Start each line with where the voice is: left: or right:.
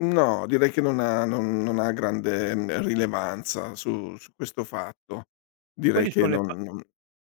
left: No, direi che non ha non non ha grande n rilevanza su su questo fatto.
right: E
left: Direi
right: quali
left: che
right: sono le pa
left: non non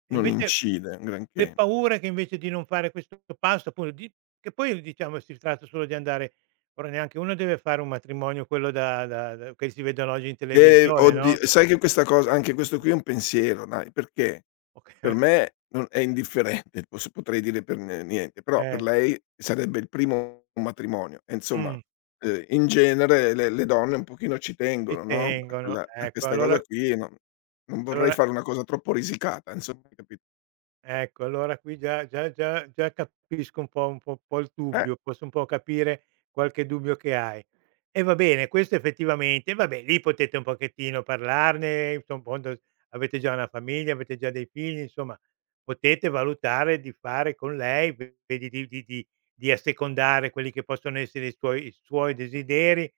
right: e
left: non
right: invece l
left: incide un
right: le
left: granché.
right: paure che invece di non fare questo passo paura di che poi diciamo si tratta solo di andare ora neanche uno deve fare un matrimonio quello da da da che si vedono oggi in
left: Eh,
right: televisione
left: oddi
right: no?
left: sai che questa cosa anche questo qui è un pensiero dai, perché
right: Oc
left: per me non è indifferente pos potrei dire per n niente, però per
right: Eh.
left: lei sarebbe il primo matrimonio e insomma,
right: Mh.
left: uhm, in genere le le donne un pochino ci
right: Ci
left: tengono, no, a
right: tengono,
left: quella a
right: ecco,
left: questa cosa
right: allora
left: qui, e non non vorrei
right: allora.
left: fare una cosa troppo risicata insomma, hai capit
right: Ecco allora qui già già già già capisco un po' un po' un po' il
left: Eh.
right: dubbio, posso un po' capire qualche dubbio che hai. E va bene questo effettivamente vabbè lì potete un pochettino parlarne, infondo avete già una famiglia, avete già dei figli, insomma potete valutare di fare con lei vedi di di -di assecondare quelli che possono essere i suoi i suoi desideri,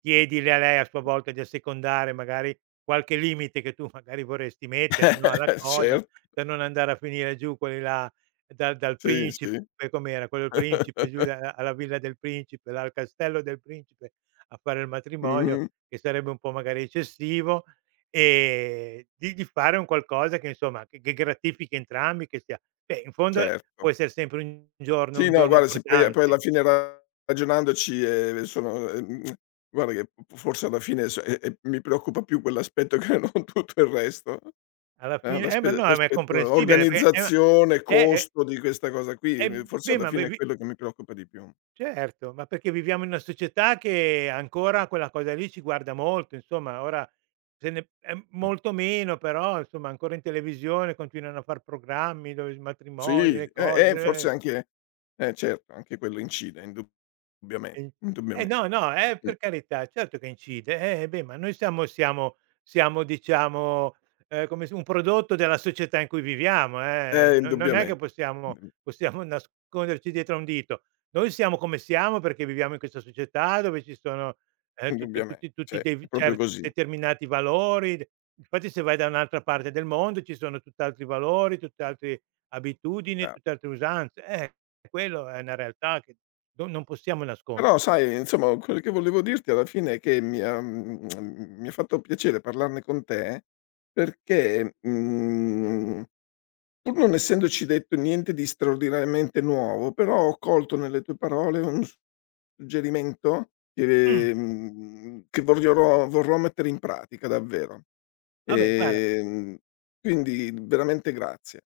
right: chiedile a lei a sua volta di assecondare magari qualche limite, che tu magari vorresti mettere, no, alla cosa,
left: Cert
right: per non andare a finire giù quelli là dal dal
left: Sì,
right: principe
left: sì.
right: com'era quello del principe giù alla villa del principe la dal castello del principe a fare il matrimonio,
left: Mh-mh.
right: che sarebbe un po' magari eccessivo, e di di fare un qualcosa che insomma, che gratifichi entrambi che sia beh in fondo può
left: Certo.
right: essere sempre un giorno
left: Sì,
right: un
left: no
right: giorno
left: guarda se poi poi
right: importante.
left: alla fine ragionandoci, eh, sono uhm, guarda che f forse alla fine, ehm, eh, mi preoccupa più quell'aspetto che non tutto il resto.
right: Alla
left: Ah
right: fine eh ma
left: l'aspe
right: no, ma è
left: l'aspetto
right: comprensibile, eh ma,
left: organizzazione,
right: eh
left: costo, di questa cosa qui,
right: Eh,
left: forse
right: beh,
left: alla
right: ma ve
left: fine è
right: vi
left: quello che mi preoccupa di più.
right: Certo, ma perché viviamo in una società, che ancora quella cosa lì ci guarda molto, insomma. Ora se ne p
left: Mh.
right: molto meno, però insomma ancora in televisione continuano a far programmi, dove s matrimoni,
left: Sì,
right: le
left: eh, eh,
right: cose, eh.
left: forse anche eh, certo anche quello incide indubbiamente,
right: Eh,
left: indubbiamente,
right: no, no, eh,
left: mh.
right: per carità certo che incide. Eh beh, ma noi siamo siamo siamo diciamo, uhm, come s un prodotto della società in cui viviamo, eh,
left: Eh,
right: no non è che
left: indubbiamente,
right: possiamo
left: mh.
right: possiamo nasconderci dietro a un dito. Noi siamo come siamo, perché viviamo in questa società dove ci sono, uhm, tutti
left: Indubbiamente,
right: tutt-i tutti
left: cioè è
right: de
left: proprio
right: cer
left: così.
right: determinati valori. Infatti se vai da un'altra parte del mondo ci sono tutt'altri valori, tutt'altri abitudini,
left: Bra
right: tutt'altre usanze. Eh, quello è una realtà, che no non possiamo nascondere.
left: Però sai insomma quello che volevo dirti alla fine, è che mi ha, mhmm, mi ha fatto piacere parlarne con te perché mhmm, pur non essendoci detto niente di straordinariamente nuovo, però ho colto nelle tue parole un s suggerimento
right: Mh.
left: che, mhmm, che vogliono vorrò mettere in pratica davvero.
right: Vabbè, guarda
left: Ehm, quindi veramente grazie.